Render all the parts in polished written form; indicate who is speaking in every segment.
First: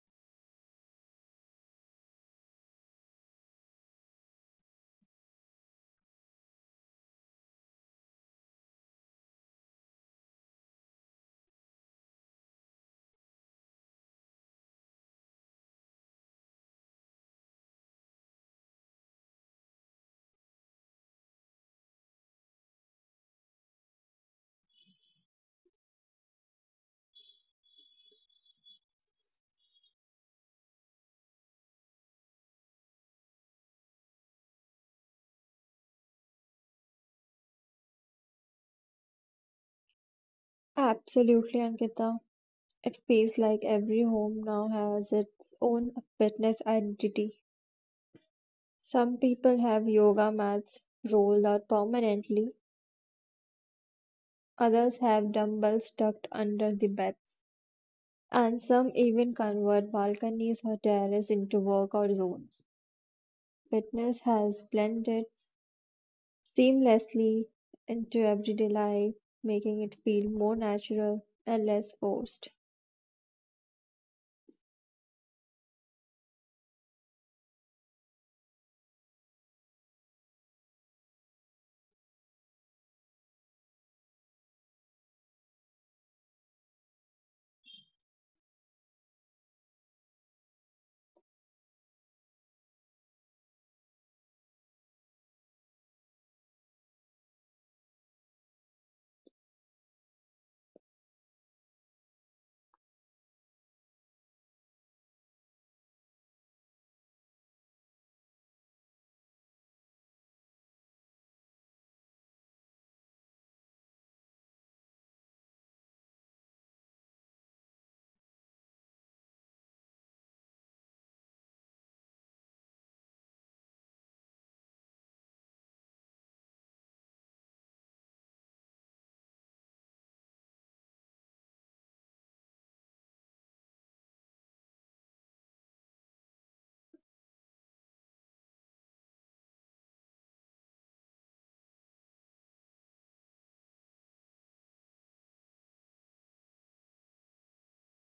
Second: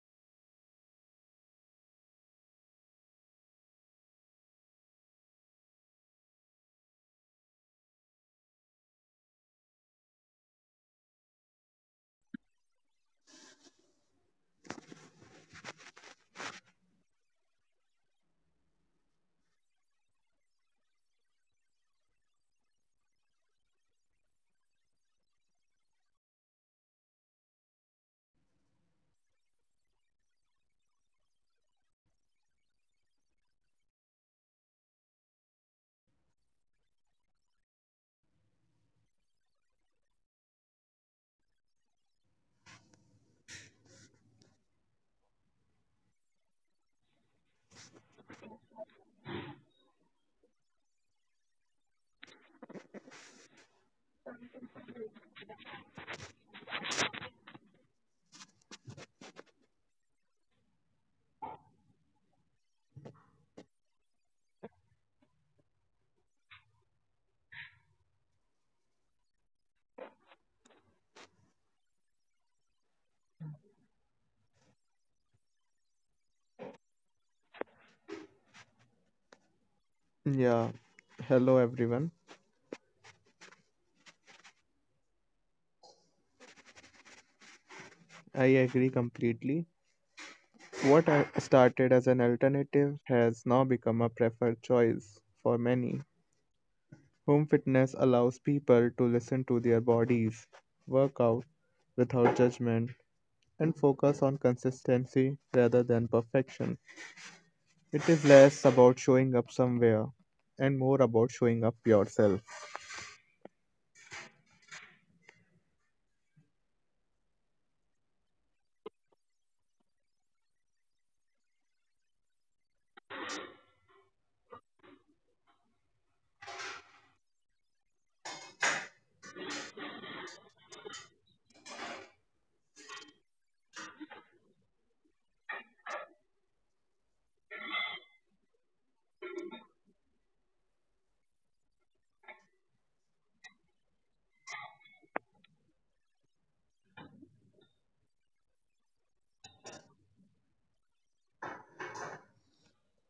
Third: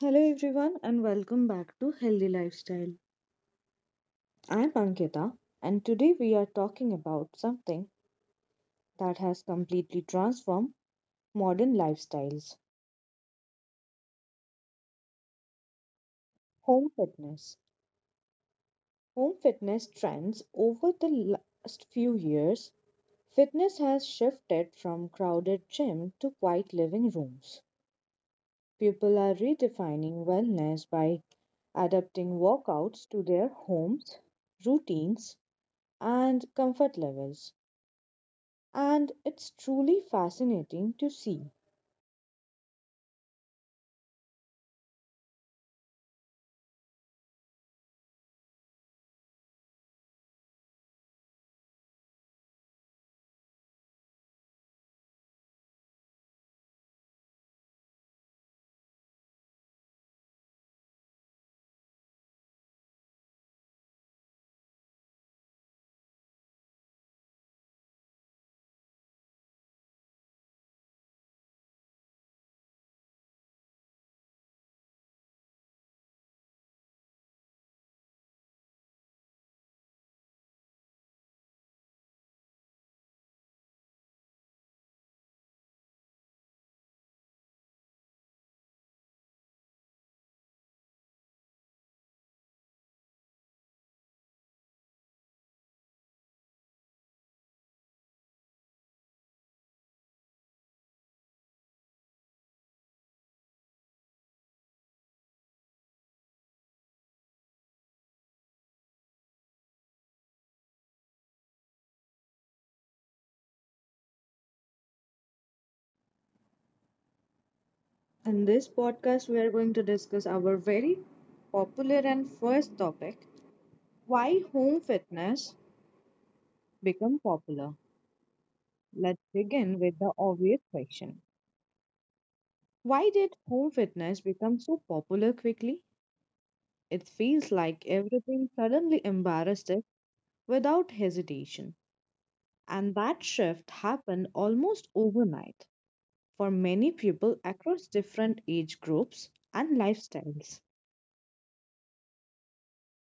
Speaker 1: Hello, everyone, and welcome back to Healthy Lifestyle. I'm Ankita, and today we are talking about something that has completely transformed modern lifestyles home fitness. Home fitness trends over the last few years, fitness has shifted from crowded gym to quiet living rooms. People are redefining wellness by adapting workouts to their homes, routines, and comfort levels. And it's truly fascinating to see.
Speaker 2: Absolutely, Ankita. It feels like every home now has its own fitness identity. Some people have yoga mats rolled out permanently, others have dumbbells tucked under the beds, and some even convert balconies or terraces into workout zones. Fitness has blended seamlessly into everyday life, making it feel more natural and less forced.
Speaker 3: Yeah, hello everyone. I agree completely. Started as an alternative has now become a preferred choice for many. Home fitness allows people to listen to their bodies, work out without judgment, and focus on consistency rather than perfection. It is less about showing up somewhere and more about showing up yourself.
Speaker 1: In this podcast, we are going to discuss our very popular and first topic why home fitness become popular. Let's begin with the obvious question. Why did home fitness become so popular quickly? It feels like everything suddenly embarrassed it without hesitation. And that shift happened almost overnight for many people across different age groups and lifestyles.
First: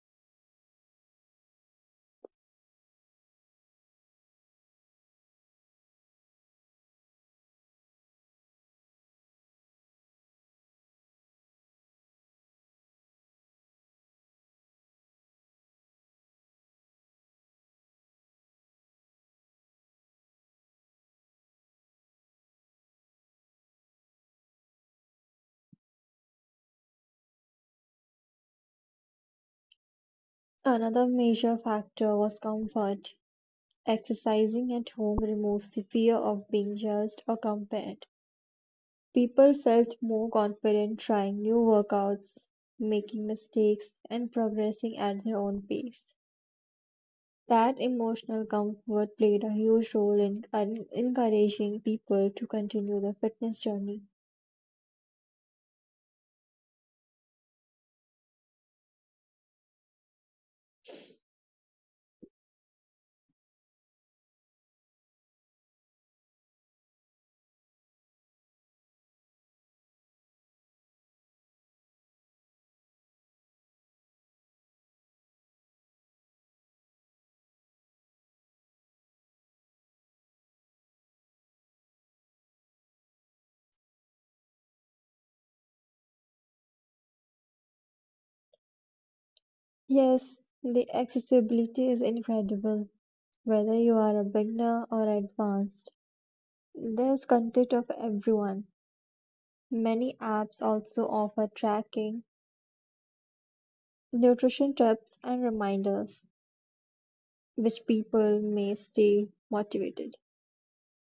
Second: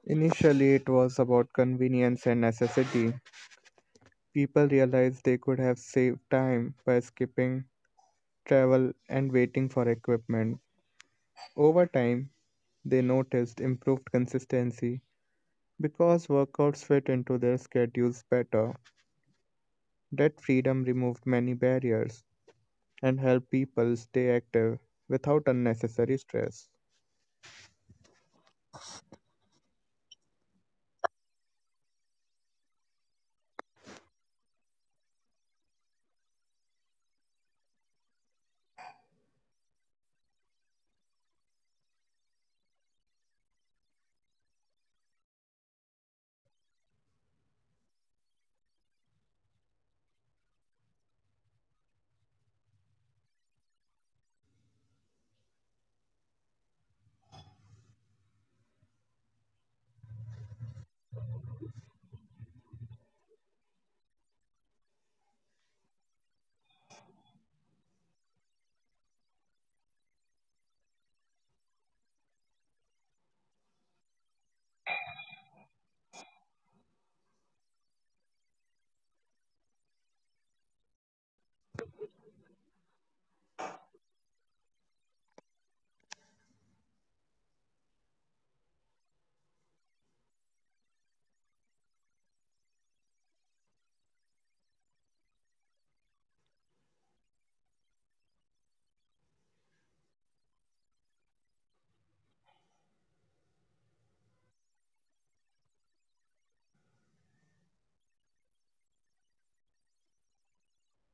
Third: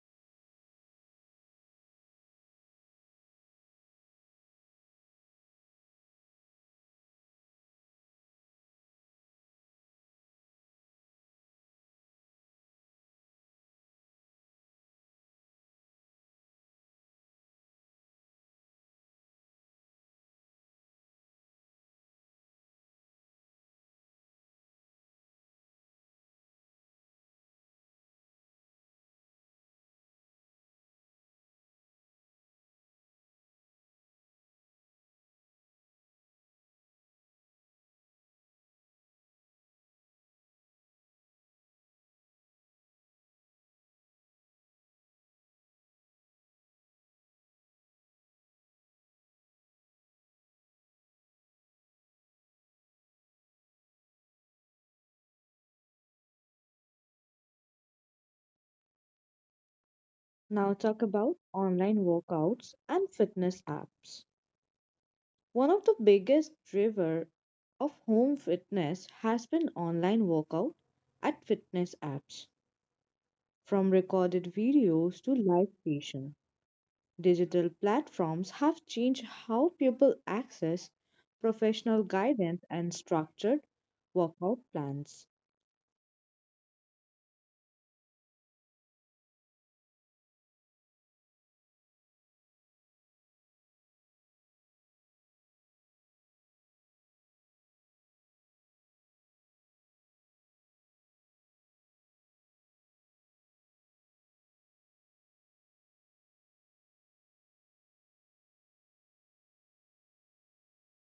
Speaker 3: Initially, it was about convenience and necessity. People realized they could have saved time by skipping travel and waiting for equipment. Over time, they noticed improved consistency because workouts fit into their schedules better. That freedom removed many barriers and helped people stay active without unnecessary stress.
Speaker 2: Another major factor was comfort. Exercising at home removes the fear of being judged or compared. People felt more confident trying new workouts, making mistakes, and progressing at their own pace. That emotional comfort played a huge role in encouraging people to continue their fitness journey.
Speaker 1: Now talk about online workouts and fitness apps. One of the biggest driver of home fitness has been online workout at fitness apps. From recorded videos to live session, digital platforms have changed how people access professional guidance and structured workout plans.
Speaker 2: Yes, the accessibility is incredible, whether you are a beginner or advanced. There's content of everyone. Many apps also offer tracking, nutrition tips and reminders, which people may stay motivated.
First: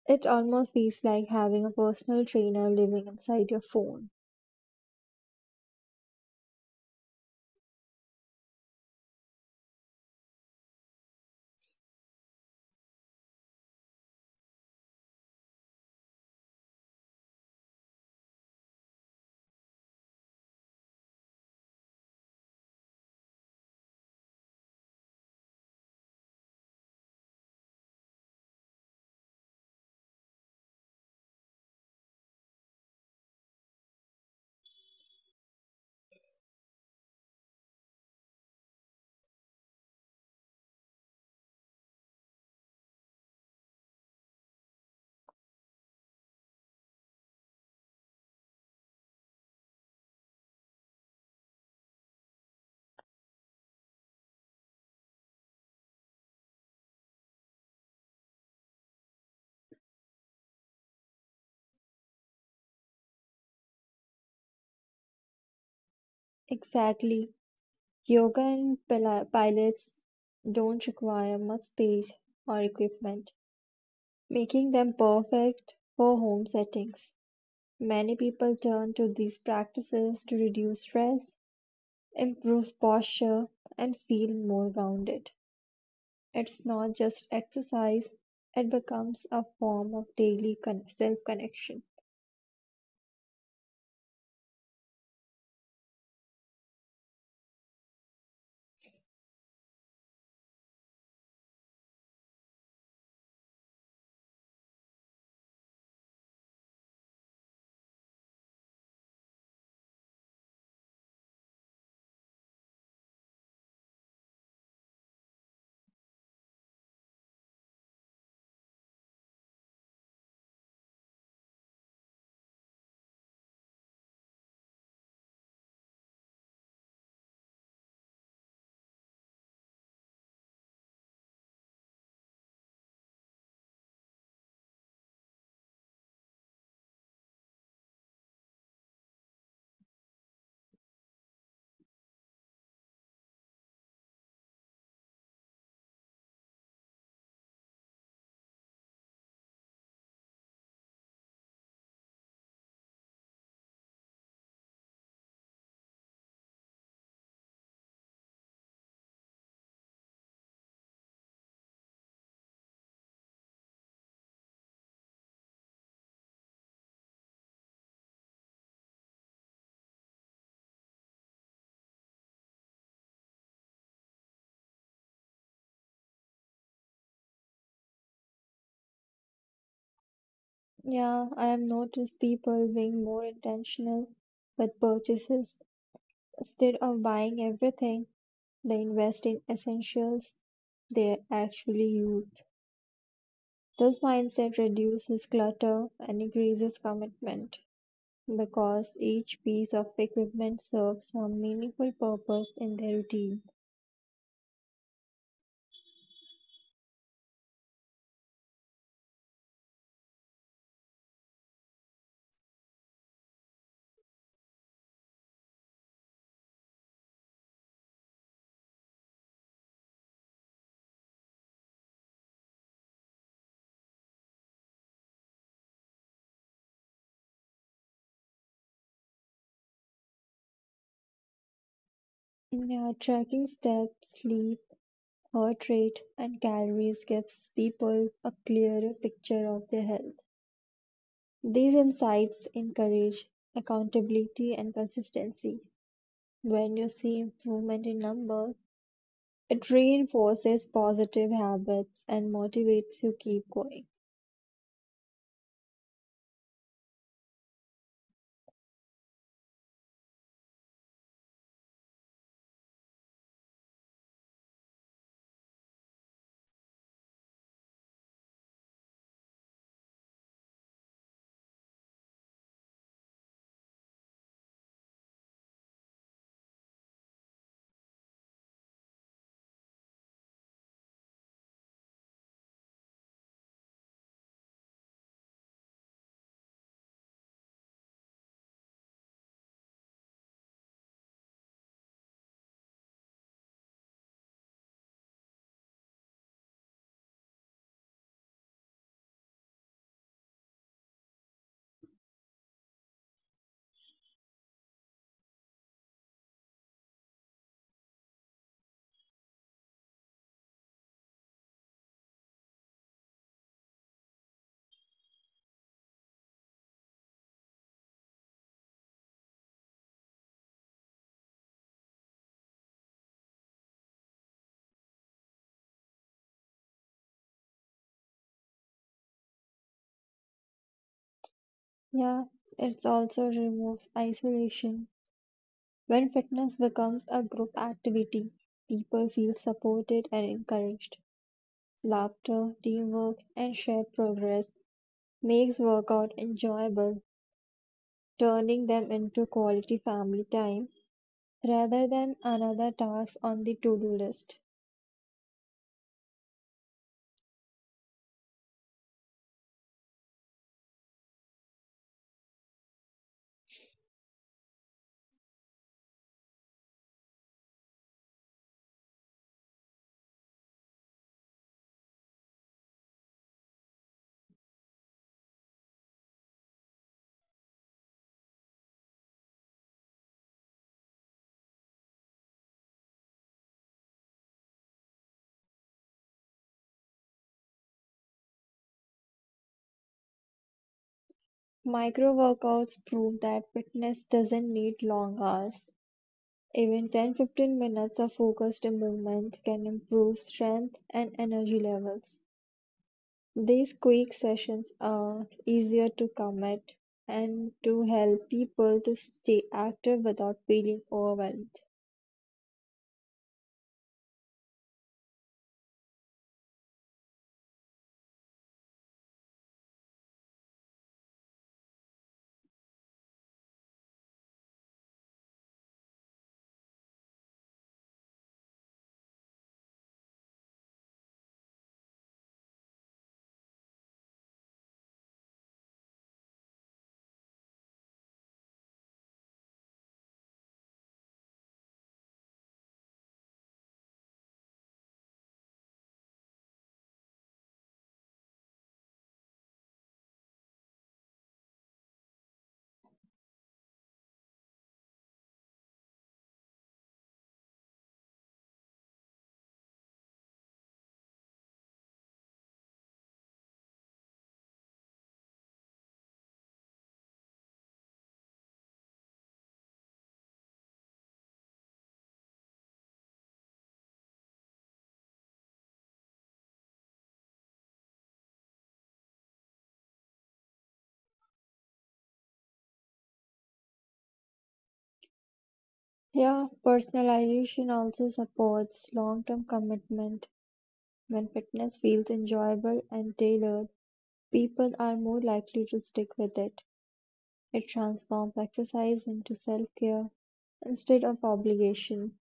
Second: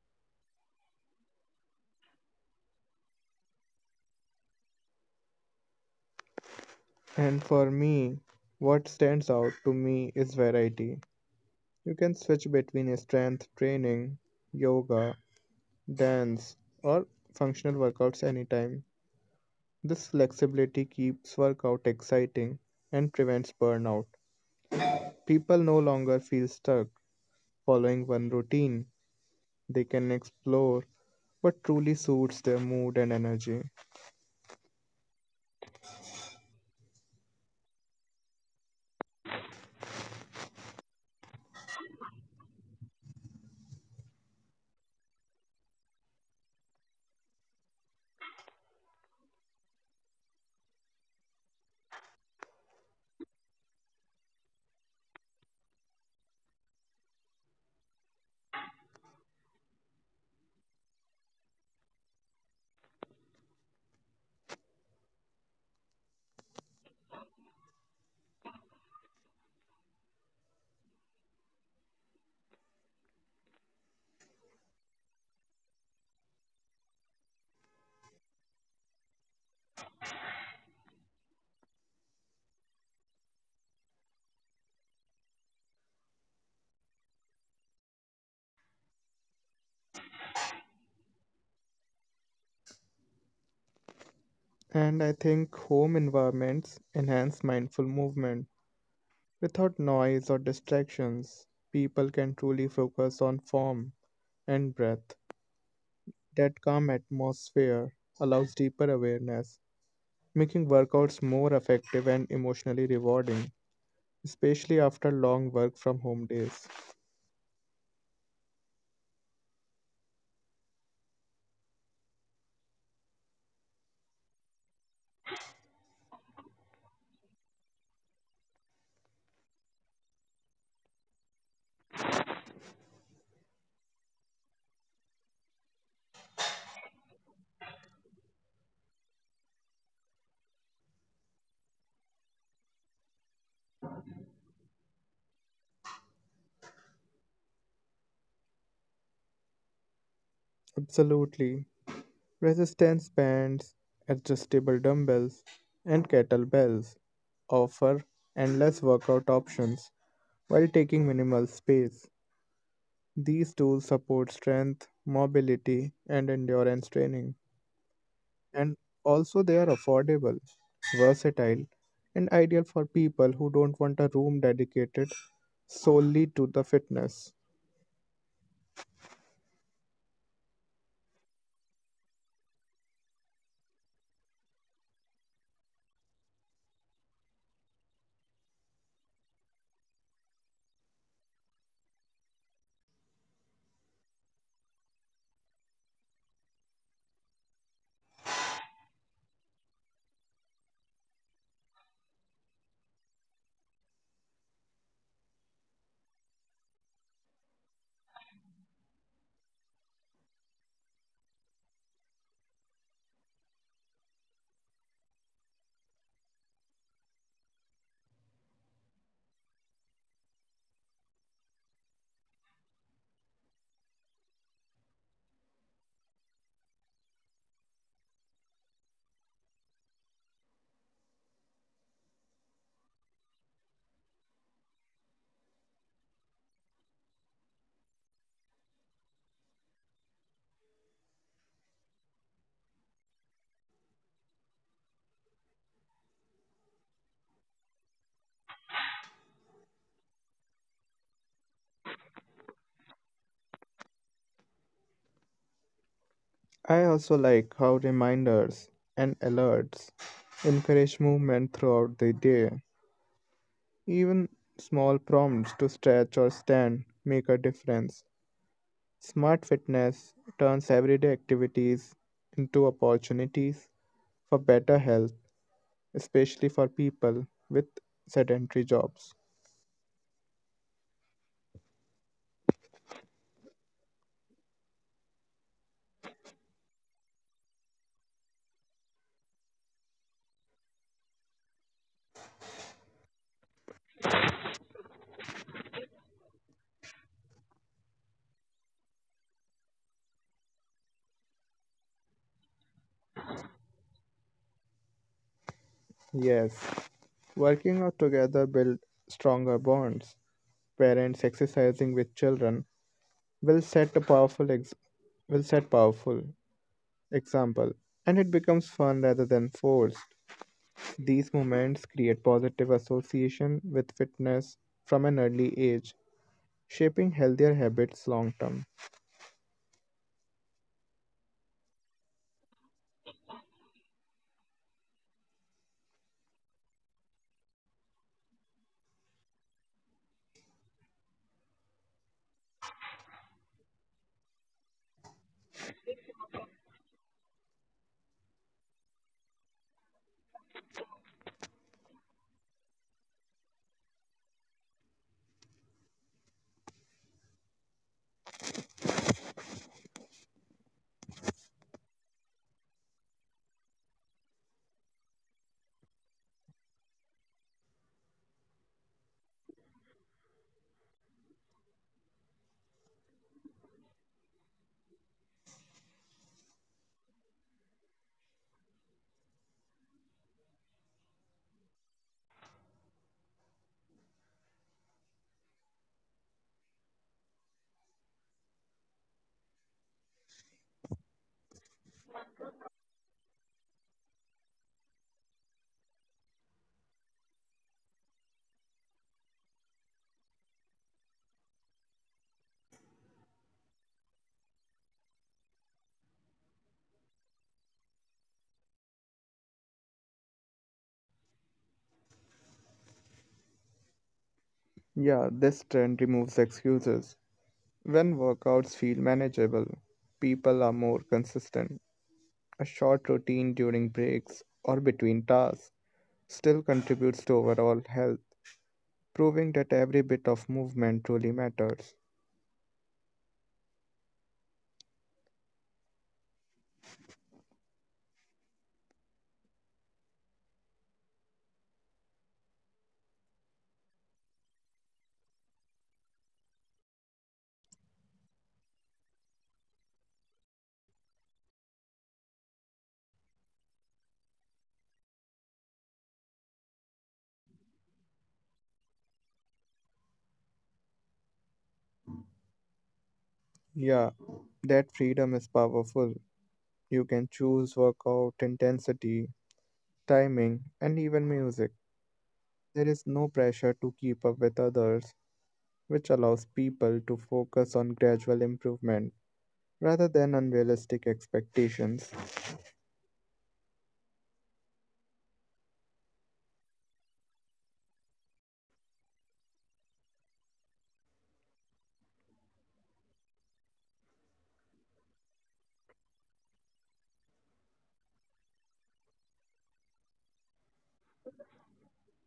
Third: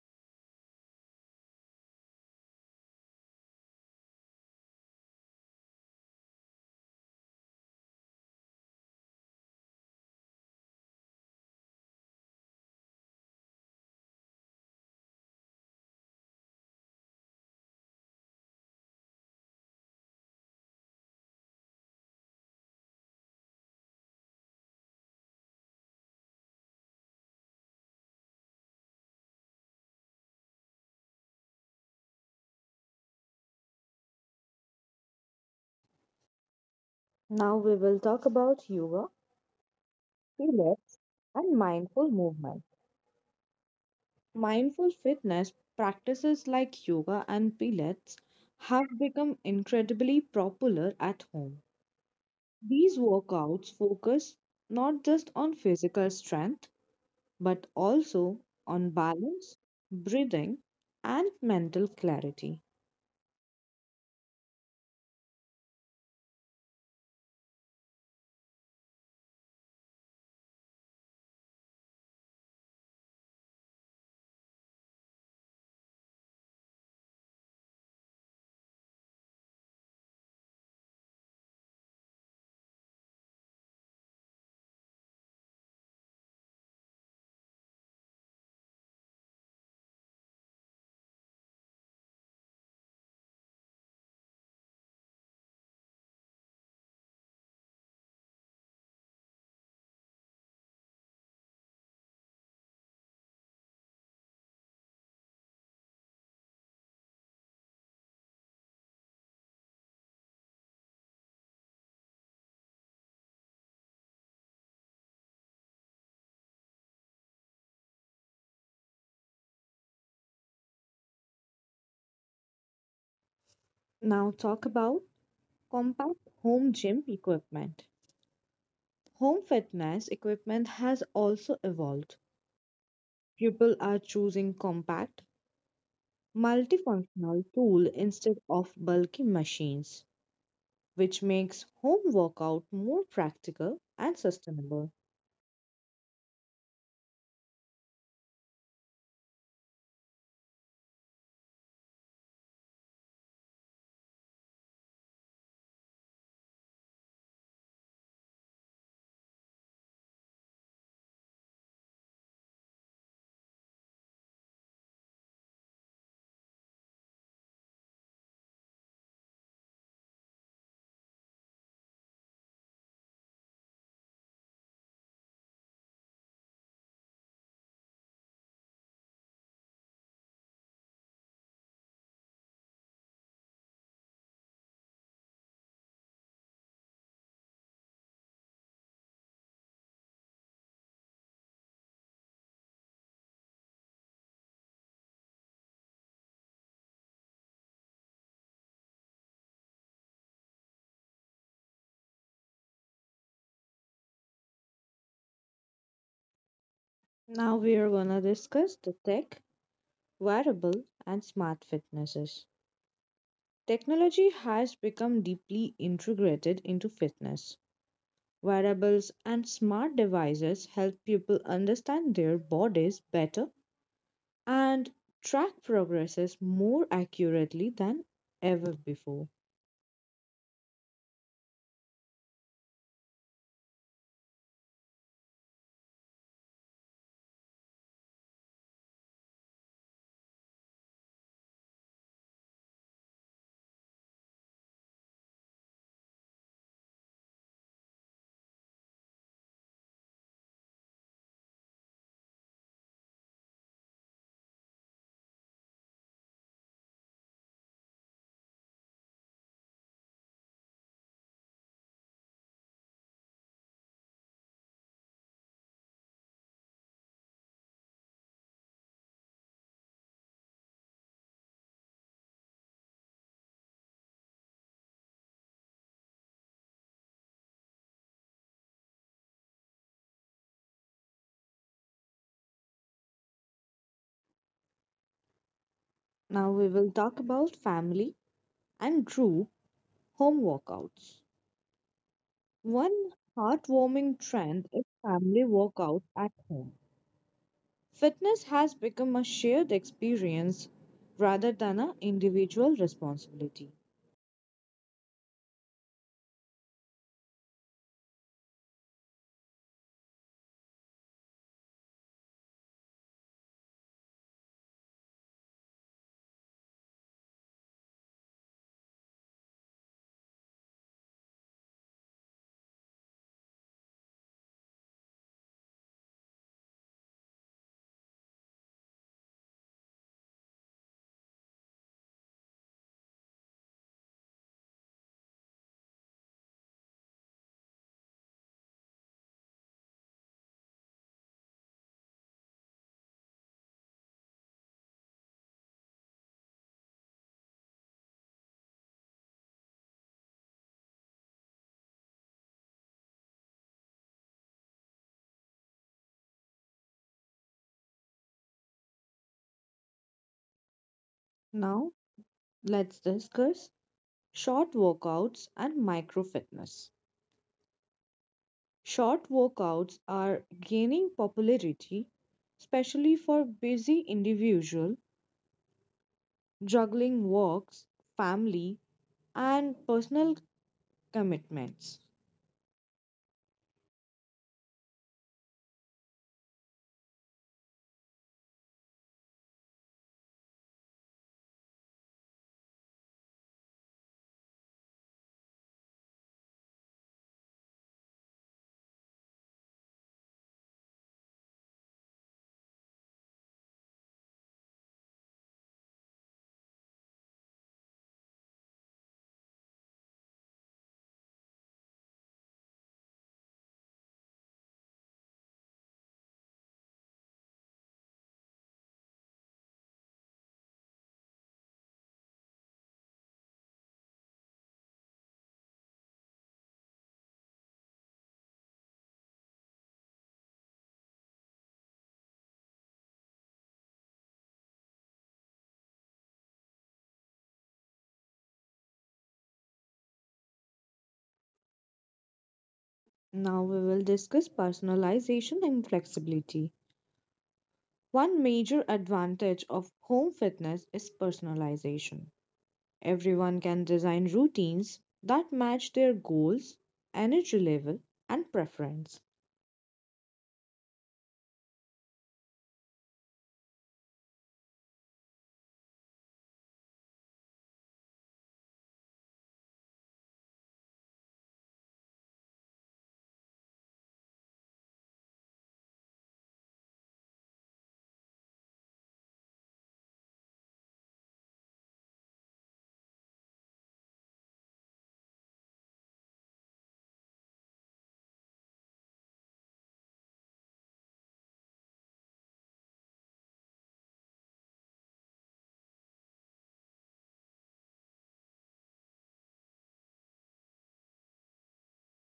Speaker 2: It almost feels like having a personal trainer living inside your phone.
Speaker 3: And for me, what stands out to me is variety. You can switch between strength training, yoga, dance, or functional workouts anytime. This flexibility keeps workout exciting and prevents burnout. People no longer feel stuck following one routine. They can explore what truly suits their mood and energy.
Speaker 1: Now we will talk about yoga, pilates, and mindful movement. Mindful fitness practices like yoga and pilates have become incredibly popular at home. These workouts focus not just on physical strength but also on balance, breathing, and mental clarity.
Speaker 2: Exactly. Yoga and pilates don't require much space or equipment, making them perfect for home settings. Many people turn to these practices to reduce stress, improve posture, and feel more grounded. It's not just exercise, it becomes a form of daily self connection.
Speaker 3: And I think home environments enhance mindful movement. Without noise or distractions, people can truly focus on form and breath. That calm atmosphere allows deeper awareness making workouts more effective and emotionally rewarding, especially after long work from home days.
Speaker 1: Now, talk about compact home gym equipment. Home fitness equipment has also evolved. People are choosing compact, multifunctional tool instead of bulky machines, which makes home workout more practical and sustainable.
Speaker 3: Absolutely. Resistance bands, adjustable dumbbells, and kettlebells offer endless workout options while taking minimal space. These tools support strength, mobility, and endurance training, and also they are affordable, versatile, and ideal for people who don't want a room dedicated solely to the fitness.
Speaker 2: Yeah, I have noticed people being more intentional with purchases. Instead of buying everything, they invest in essentials they actually use. This mindset reduces clutter and increases commitment because each piece of equipment serves some meaningful purpose in their routine.
Speaker 1: Now we are going to discuss the tech, wearable, and smart fitnesses. Technology has become deeply integrated into fitness. Wearables and smart devices help people understand their bodies better and track progresses more accurately than ever before.
Speaker 2: Yeah, tracking steps, sleep, heart rate and calories gives people a clearer picture of their health. These insights encourage accountability and consistency. When you see improvement in numbers, it reinforces positive habits and motivates you keep going.
Speaker 3: I also like how reminders and alerts encourage movement throughout the day. Even small prompts to stretch or stand make a difference. Smart fitness turns everyday activities into opportunities for better health, especially for people with sedentary jobs.
Speaker 1: Now we will talk about family and true home workouts. One heartwarming trend is family workouts at home. Fitness has become a shared experience rather than an individual responsibility.
Speaker 3: Yes, working out together build stronger bonds. Parents exercising with children will set a powerful ex- will set powerful example, and it becomes fun rather than forced. These moments create positive association with fitness from an early age, shaping healthier habits long term.
Speaker 2: Yeah, it also removes isolation. When fitness becomes a group activity, people feel supported and encouraged. Laughter, teamwork, and shared progress makes workout enjoyable, turning them into quality family time rather than another task on the to do list.
Speaker 1: Now, let's discuss short workouts and micro fitness. Short workouts are gaining popularity, especially for busy individuals juggling works, family, and personal commitments.
Speaker 2: Micro workouts prove that fitness doesn't need long hours. Even 10 15 minutes of focused movement can improve strength and energy levels. These quick sessions are easier to commit and to help people to stay active without feeling overwhelmed.
Speaker 3: Yeah, this trend removes excuses. When workouts feel manageable, people are more consistent. A short routine during breaks or between tasks still contributes to overall health, proving that every bit of movement truly matters.
Speaker 1: Now we will discuss personalization and flexibility. One major advantage of home fitness is personalization. Everyone can design routines that match their goals, energy level, and preference
Speaker 3: Yeah, that freedom is powerful. You can choose workout intensity, timing, and even music. There is no pressure to keep up with others, which allows people to focus on gradual improvement rather than unrealistic expectations.
Speaker 2: Yeah, personalization also supports long term commitment. When fitness feels enjoyable and tailored, people are more likely to stick with it. It transforms exercise into self care instead of obligation.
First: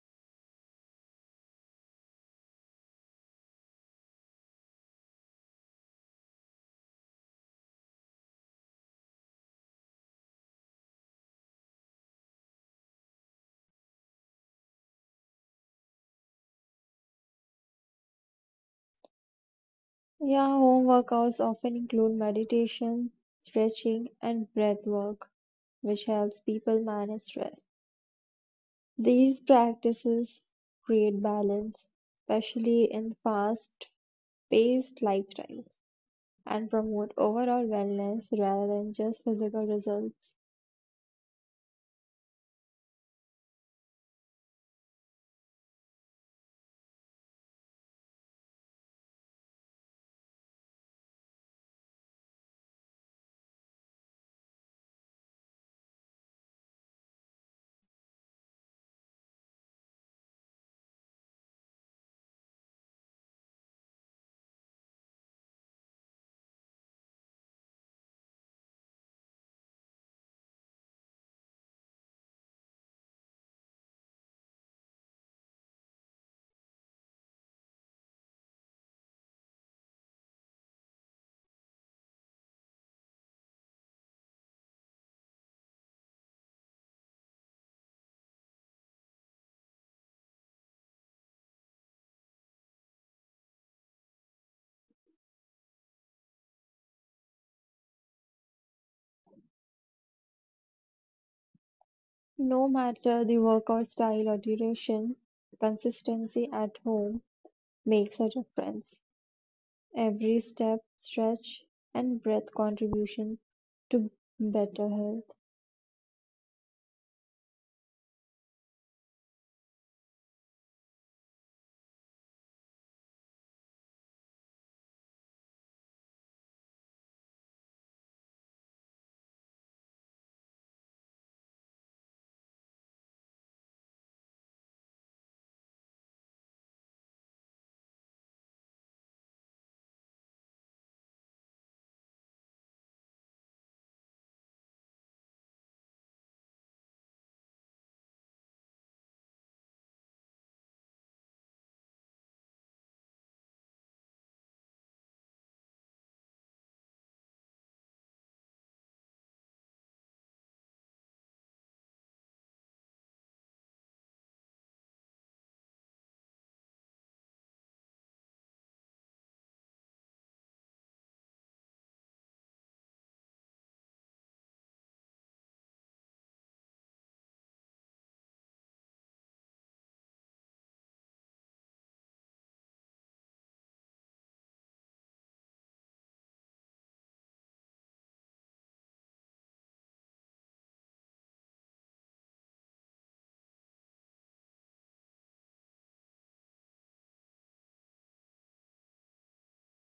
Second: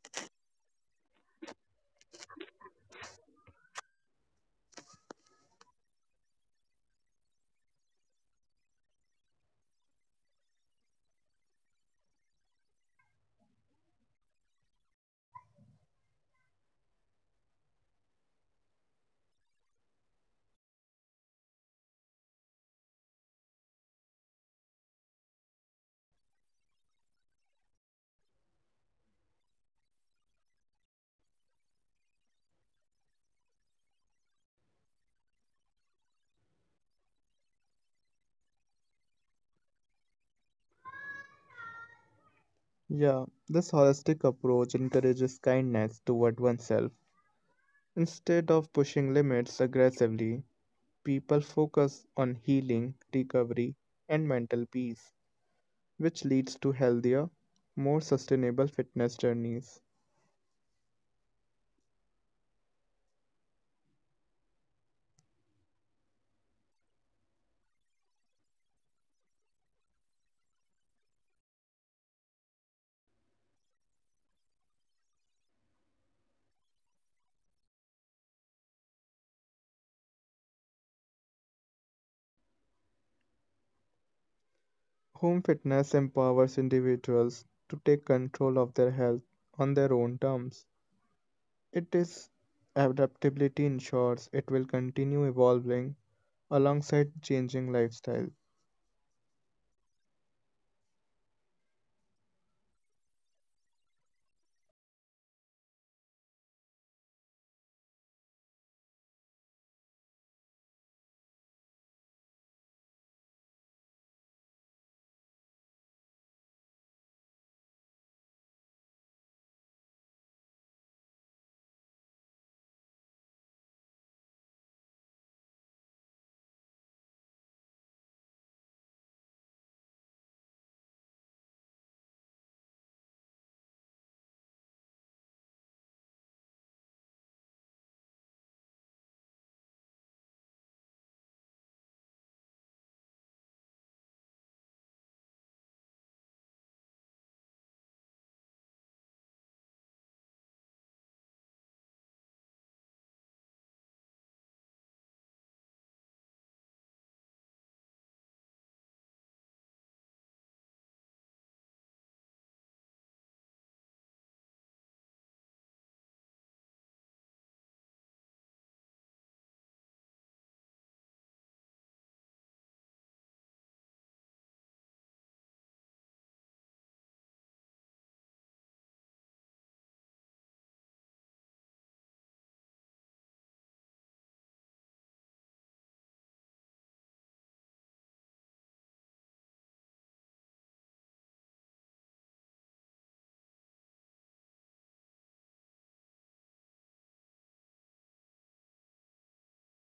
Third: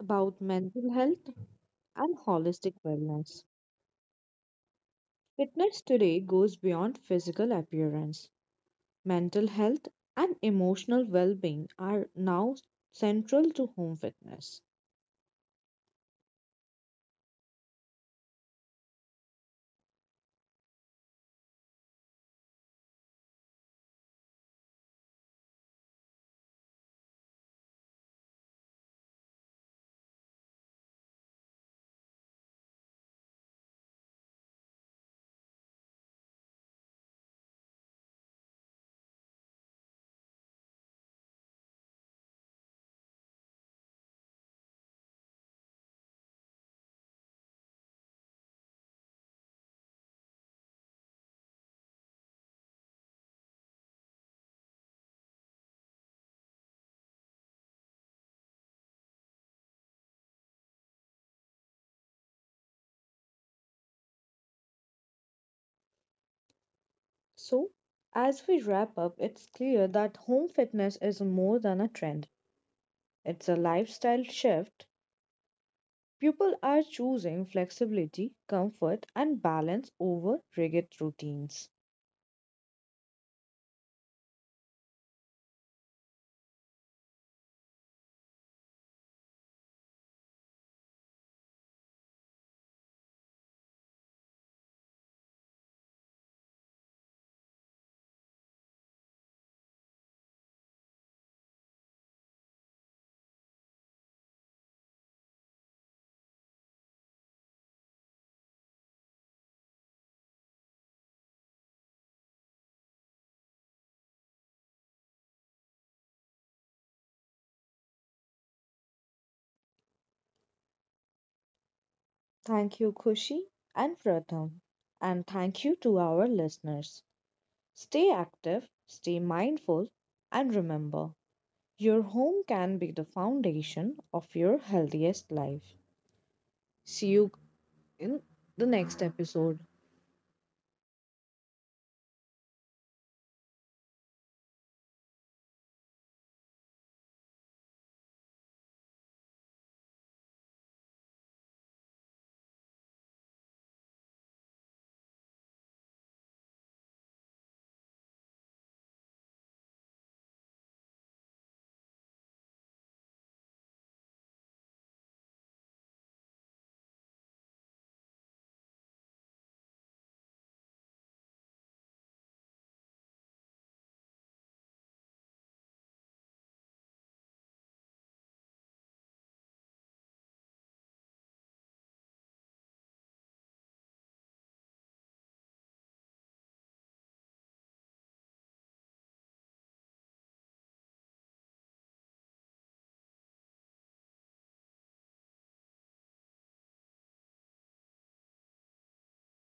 Speaker 1: about mental health and holistic wellness. Fitness today goes beyond physical appearance. Mental health and emotional well being are now central to home fitness.
Speaker 2: Yeah, home workouts often include meditation, stretching, and breath work, which helps people manage stress. These practices create balance, especially in fast paced lifestyles, and promote overall wellness rather than just physical results.
Speaker 3: Yeah, this holistic approach encourages kindness toward oneself. Instead of pushing limits aggressively, people focus on healing, recovery, and mental peace, which leads to healthier, more sustainable fitness journeys.
Speaker 1: So, as we wrap up, it's clear that home fitness is more than a trend. It's a lifestyle shift. People are choosing flexibility, comfort, and balance over rigid routines.
Speaker 3: Home fitness empowers individuals to take control of their health on their own terms. It is adaptability ensures it will continue evolving alongside changing lifestyle.
Speaker 2: No matter the workout style or duration, consistency at home makes a difference. Every step, stretch, and breath contribution to better health.
Speaker 1: Thank you, Kushi and Pratham. And thank you to our listeners. Stay active, stay mindful, and remember your home can be the foundation of your healthiest life. See you in the next episode.